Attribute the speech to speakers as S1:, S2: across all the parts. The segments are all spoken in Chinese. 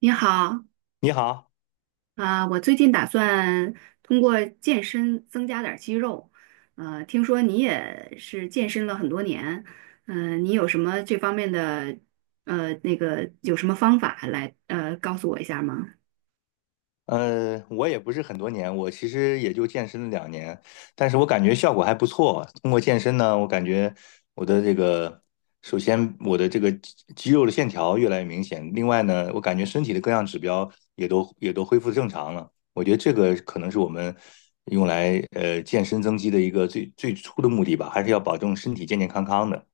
S1: 你好，
S2: 你好，
S1: 啊、我最近打算通过健身增加点儿肌肉，听说你也是健身了很多年，你有什么这方面的，那个有什么方法来，告诉我一下吗？
S2: 我也不是很多年，我其实也就健身了2年，但是我感觉效果还不错。通过健身呢，我感觉我的这个，首先我的这个肌肉的线条越来越明显，另外呢，我感觉身体的各项指标也都恢复正常了。我觉得这个可能是我们用来健身增肌的一个最初的目的吧，还是要保证身体健健康康的。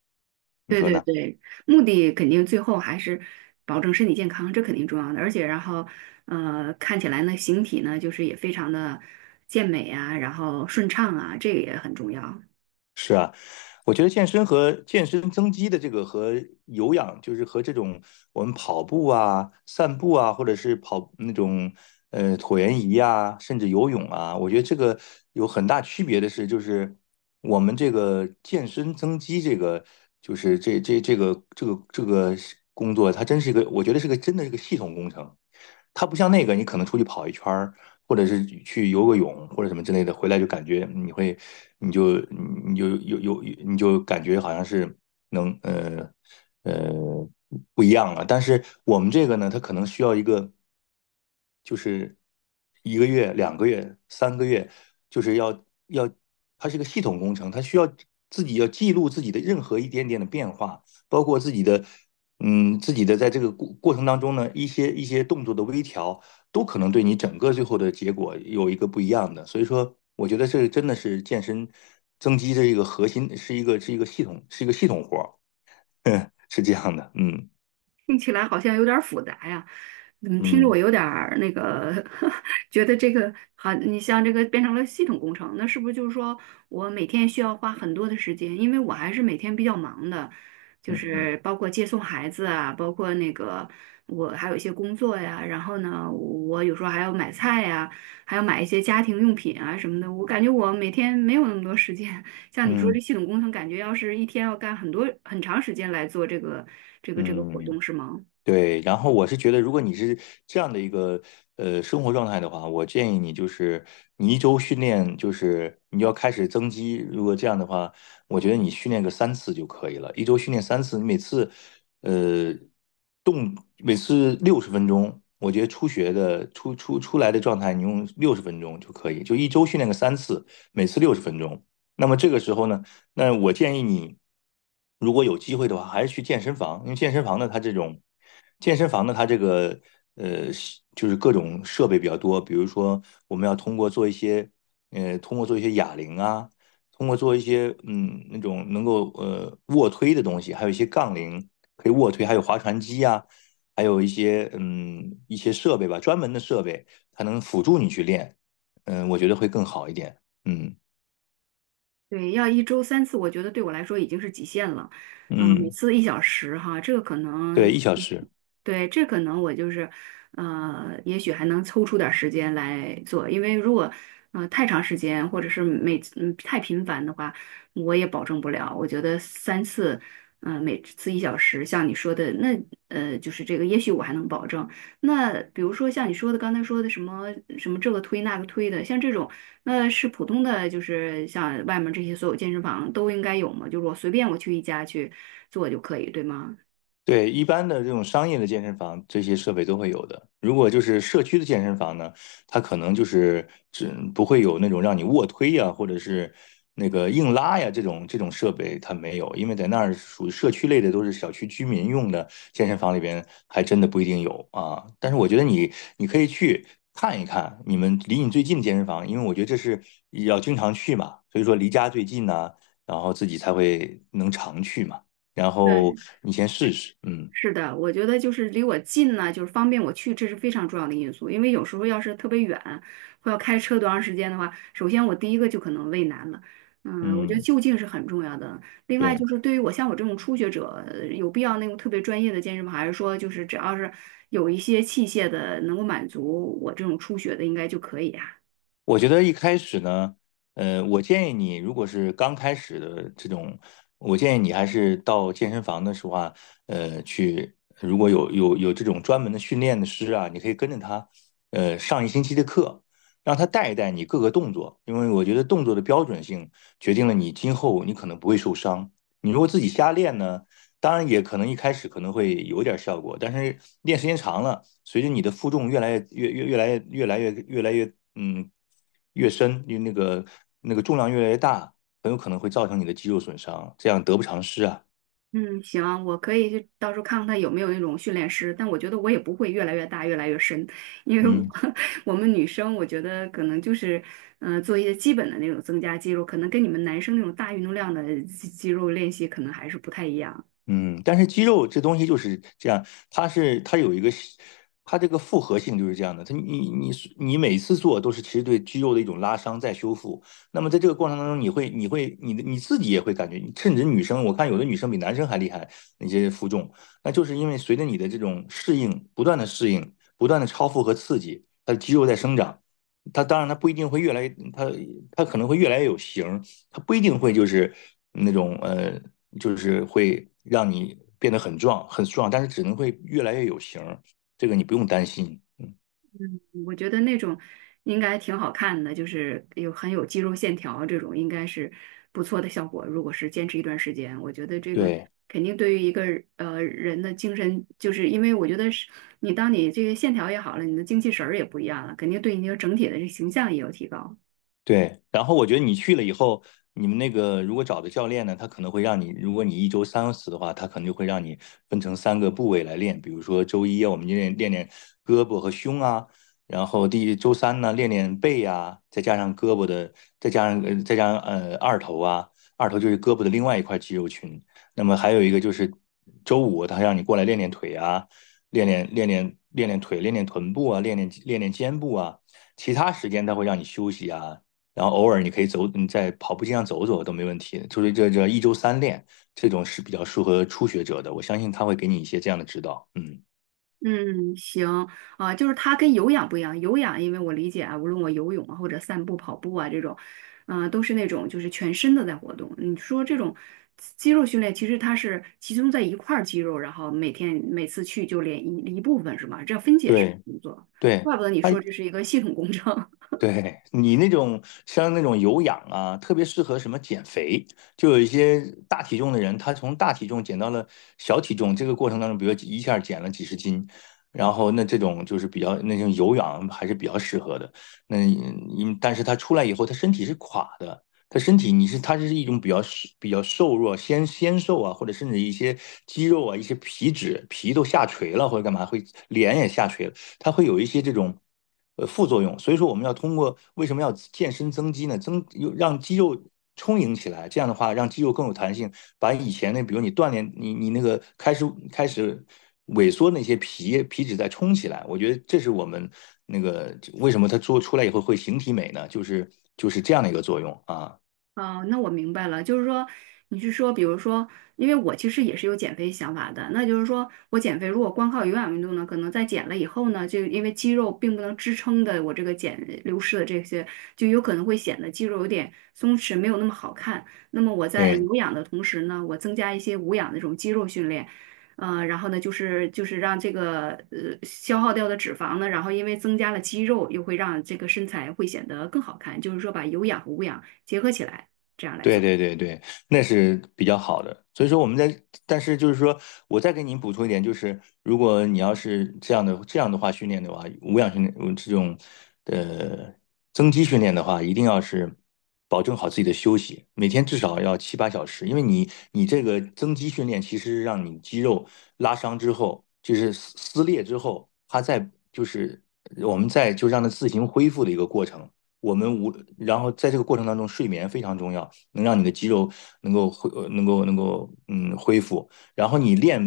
S2: 你
S1: 对
S2: 说
S1: 对
S2: 呢？
S1: 对，目的肯定最后还是保证身体健康，这肯定重要的，而且然后，看起来呢，形体呢，就是也非常的健美啊，然后顺畅啊，这个也很重要。
S2: 是，我觉得健身和健身增肌的这个和有氧，就是和这种我们跑步啊、散步啊，或者是跑那种椭圆仪啊，甚至游泳啊，我觉得这个有很大区别的是，就是我们这个健身增肌这个，就是这个工作，它真是一个，我觉得真的是个系统工程。它不像那个，你可能出去跑一圈儿，或者是去游个泳或者什么之类的，回来就感觉你会，你就感觉好像是能呃呃不一样了。但是我们这个呢，它可能需要一个，就是1个月、2个月、3个月，就是要，它是个系统工程，它需要自己要记录自己的任何一点点的变化，包括自己的。自己的在这个过程当中呢，一些动作的微调，都可能对你整个最后的结果有一个不一样的。所以说，我觉得这真的是健身增肌的一个核心，是一个系统，是一个系统活儿，是这样的。嗯
S1: 听起来好像有点儿复杂呀，怎么听着我
S2: 嗯
S1: 有点儿那个，觉得这个好，你像这个变成了系统工程，那是不是就是说我每天需要花很多的时间？因为我还是每天比较忙的，就
S2: 嗯
S1: 是包括接送孩子啊，包括那个我还有一些工作呀，然后呢，我有时候还要买菜呀，还要买一些家庭用品啊什么的，我感觉我每天没有那么多时间，像你说这
S2: 嗯
S1: 系统工程，感觉要是一天要干很多很长时间来做这个
S2: 嗯
S1: 活
S2: 嗯。
S1: 动，是吗？
S2: 对，然后我是觉得，如果你是这样的一个生活状态的话，我建议你就是，你一周训练，就是你要开始增肌。如果这样的话，我觉得你训练个三次就可以了，1周训练3次，你呃每次六十分钟，我觉得初学的出来的状态，你用六十分钟就可以，就1周训练个3次，每次六十分钟。那么这个时候呢？那我建议你，如果有机会的话，还是去健身房，因为健身房呢，它这种健身房呢，它这个呃，就是各种设备比较多，比如说我们要通过做一些哑铃啊，通过做一些那种能够卧推的东西，还有一些杠铃可以卧推，还有划船机啊，还有一些设备吧，专门的设备，它能辅助你去练，我觉得会更好一点，嗯
S1: 对，要一周三次，我觉得对我来说已经是极限了。每
S2: 嗯。
S1: 次一小时哈，这个可
S2: 对，
S1: 能，
S2: 1小时。
S1: 对，这可能我就是，也许还能抽出点儿时间来做，因为如果，太长时间或者是每次太频繁的话，我也保证不了。我觉得三次，每次一小时，像你说的，那就是这个，也许我还能保证。那比如说像你说的，刚才说的什么什么这个推那个推的，像这种。那是普通的，就是像外面这些所有健身房都应该有吗？就是我随便我去一家去做就可以，对吗？
S2: 对，一般的这种商业的健身房，这些设备都会有的。如果就是社区的健身房呢，它可能就是只不会有那种让你卧推呀，或者是那个硬拉呀这种设备，它没有，因为在那儿属于社区类的，都是小区居民用的健身房里边，还真的不一定有啊。但是我觉得你可以去看一看你们离你最近的健身房，因为我觉得这是要经常去嘛，所以说离家最近呢，然后自己才会能常去嘛。然后
S1: 对，
S2: 你先试试，嗯
S1: 是的，我觉得就是离我近呢，就是方便我去，这是非常重要的因素。因为有时候要是特别远，或要开车多长时间的话，首先我第一个就可能畏难了。我觉得
S2: 嗯。
S1: 就近是很重要的。另外
S2: 对，
S1: 就是对于我像我这种初学者，有必要那种特别专业的健身房，还是说就是只要是有一些器械的能够满足我这种初学的，应该就可以啊？
S2: 我觉得一开始呢，我建议你，如果是刚开始的这种，我建议你还是到健身房的时候啊，去，如果有这种专门的训练的师啊，你可以跟着他，上1星期的课。让他带一带你各个动作，因为我觉得动作的标准性决定了你今后你可能不会受伤。你如果自己瞎练呢，当然也可能一开始可能会有点效果，但是练时间长了，随着你的负重越来越深，因为那个重量越来越大，很有可能会造成你的肌肉损伤，这样得不偿失啊。
S1: 嗯，行，我可以去到时候看看他有没有那种训练师，但我觉得我也不会越来越大、越来越深，因为我
S2: 嗯。
S1: 我们女生，我觉得可能就是，做一些基本的那种增加肌肉，可能跟你们男生那种大运动量的肌肉练习可能还是不太一样。
S2: 嗯，但是肌肉这东西就是这样，它是它有一个它这个复合性就是这样的。它你你你每次做都是其实对肌肉的一种拉伤再修复。那么在这个过程当中，你自己也会感觉，甚至女生，我看有的女生比男生还厉害，那些负重，那就是因为随着你的这种适应，不断的适应，不断的超负荷刺激，它的肌肉在生长。它当然，它不一定会越来越，它它可能会越来越有型儿，它不一定会就是那种就是会让你变得很壮很壮，但是只能会越来越有型儿，这个你不用担心。嗯。
S1: 我觉得那种应该挺好看的，就是有很有肌肉线条这种，应该是不错的效果。如果是坚持一段时间，我觉得这个
S2: 对。
S1: 肯定对于一个人的精神，就是因为我觉得是你当你这个线条也好了，你的精气神儿也不一样了，肯定对你这个整体的这形象也有提高。
S2: 对，然后我觉得你去了以后，你们那个如果找的教练呢，他可能会让你，如果你1周3次的话，他可能就会让你分成三个部位来练，比如说周一啊我们就练胳膊和胸啊，然后周三呢练练背啊，再加上胳膊的，再加上二头啊，二头就是胳膊的另外一块肌肉群，那么还有一个就是周五他让你过来练练腿啊，练腿，练练臀部啊，练肩部啊。其他时间他会让你休息啊，然后偶尔你可以走，你在跑步机上走走都没问题。就是这一周三练这种是比较适合初学者的，我相信他会给你一些这样的指导。嗯。
S1: 嗯，行啊，就是它跟有氧不一样。有氧，因为我理解啊，无论我游泳啊，或者散步、跑步啊这种，都是那种就是全身的在活动。你说这种肌肉训练，其实它是集中在一块儿肌肉，然后每天每次去就练一部分是吗？这样分解式
S2: 对
S1: 工作，
S2: 对，
S1: 怪不得你
S2: 他，
S1: 说这是一个系统工程。
S2: 对你那种像那种有氧啊，特别适合什么减肥，就有一些大体重的人，他从大体重减到了小体重，这个过程当中，比如一下减了几十斤，然后那这种就是比较，那种有氧还是比较适合的。那你，但是他出来以后，他身体是垮的，他身体你是他是一种比较瘦弱，纤纤瘦啊，或者甚至一些肌肉啊、一些皮脂皮都下垂了，或者干嘛会脸也下垂了。它会有一些这种副作用。所以说，我们要通过，为什么要健身增肌呢？增又让肌肉充盈起来，这样的话让肌肉更有弹性，把以前那比如你锻炼你那个开始萎缩那些皮脂再充起来。我觉得这是我们那个为什么它做出来以后会形体美呢？就是这样的一个作用啊。
S1: 哦，那我明白了，就是说，你是说，比如说，因为我其实也是有减肥想法的，那就是说我减肥如果光靠有氧运动呢，可能在减了以后呢，就因为肌肉并不能支撑的我这个减流失的这些，就有可能会显得肌肉有点松弛，没有那么好看。那么我在
S2: 对。
S1: 有氧的同时呢，我增加一些无氧的这种肌肉训练。然后呢，就是让这个消耗掉的脂肪呢，然后因为增加了肌肉，又会让这个身材会显得更好看，就是说把有氧和无氧结合起来。这样来
S2: 对
S1: 做。
S2: 对对对，那是比较好的。所以说我们在，但是就是说，我再给您补充一点，就是如果你要是这样的话训练的话，无氧训练，这种呃增肌训练的话，一定要是保证好自己的休息，每天至少要7-8小时，因为你这个增肌训练其实让你肌肉拉伤之后，就是撕裂之后，它在，就是我们在就让它自行恢复的一个过程。我们无，然后在这个过程当中，睡眠非常重要。能让你的肌肉能够恢，呃能够能够嗯恢复。然后你练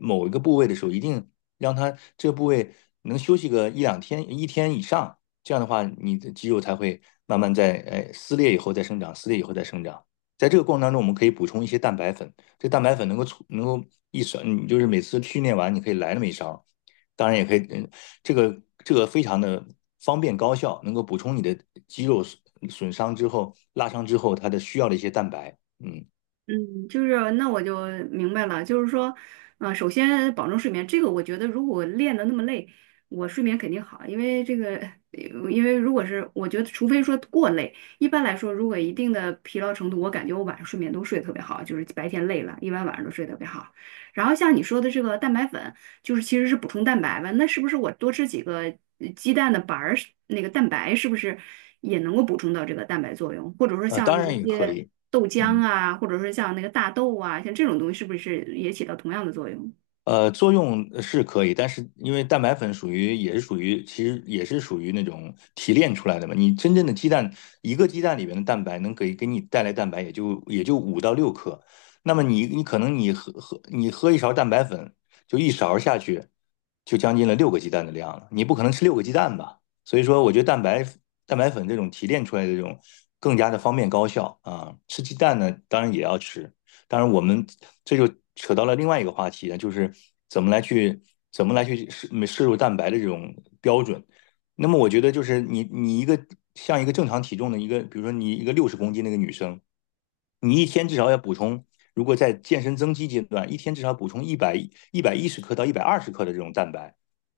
S2: 某一个部位的时候，一定让它这个部位能休息个1-2天、一天以上，这样的话，你的肌肉才会慢慢，撕裂以后再生长，撕裂以后再生长。在这个过程当中，我们可以补充一些蛋白粉，这蛋白粉能够，一勺，你就是每次训练完你可以来那么一勺，当然也可以。嗯，这个非常的方便高效，能够补充你的肌肉损伤之后、拉伤之后它的需要的一些蛋白，嗯，
S1: 嗯，就是那我就明白了，就是说，首先保证睡眠，这个我觉得如果练的那么累，我睡眠肯定好，因为这个，因为如果是我觉得，除非说过累，一般来说，如果一定的疲劳程度，我感觉我晚上睡眠都睡得特别好，就是白天累了，一般晚上都睡得特别好。然后像你说的这个蛋白粉。就是其实是补充蛋白吧。那是不是我多吃几个鸡蛋的白儿，那个蛋白是不是也能够补充到这个蛋白作用？或者说
S2: 呃，
S1: 像
S2: 当然
S1: 一
S2: 也可
S1: 些
S2: 以。
S1: 豆浆
S2: 嗯。
S1: 啊，或者说像那个大豆啊，像这种东西，是不是也起到同样的作用？
S2: 作用是可以，但是因为蛋白粉属于也是属于，其实也是属于那种提炼出来的嘛。你真正的鸡蛋，一个鸡蛋里面的蛋白能给你带来蛋白，也就5-6克。那么你你可能你喝喝你喝一勺蛋白粉，就一勺下去，就将近了六个鸡蛋的量了。你不可能吃六个鸡蛋吧？所以说，我觉得蛋白粉这种提炼出来的这种更加的方便高效啊。吃鸡蛋呢，当然也要吃，当然，我们这就扯到了另外一个话题，就是怎么来去怎么来去摄入蛋白的这种标准。那么我觉得就是你你一个像一个正常体重的一个，比如说你一个60公斤那个女生，你一天至少要补充，如果在健身增肌阶段，一天至少补充110克到120克的这种蛋白，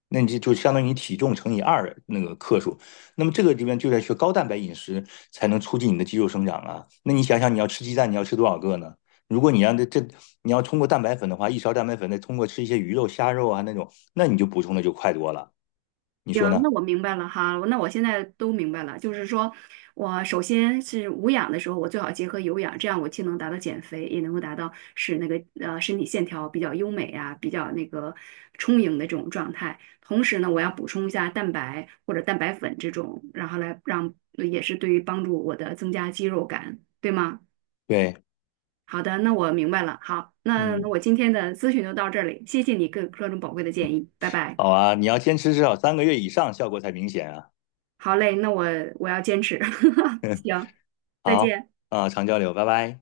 S2: 那你就相当于你体重乘以二那个克数。那么这个里面就在学高蛋白饮食，才能促进你的肌肉生长啊。那你想想你要吃鸡蛋，你要吃多少个呢？如果你让你要通过蛋白粉的话，一勺蛋白粉再通过吃一些鱼肉、虾肉啊那种，那你就补充的就快多了，你
S1: 行，
S2: 说呢？
S1: 那我明白了哈，那我现在都明白了，就是说我首先是无氧的时候，我最好结合有氧，这样我既能达到减肥，也能够达到使那个身体线条比较优美啊，比较那个充盈的这种状态。同时呢，我要补充一下蛋白或者蛋白粉这种，然后来让也是对于帮助我的增加肌肉感，对吗？
S2: 对。
S1: 好的，那我明白了。好，那
S2: 嗯，
S1: 我今天的咨询就到这里，谢谢你各种宝贵的建议，拜拜。
S2: 好啊，你要坚持至少三个月以上，效果才明显啊。
S1: 好嘞，那我要坚持。行，再
S2: 好
S1: 见。
S2: 啊，常交流，拜拜。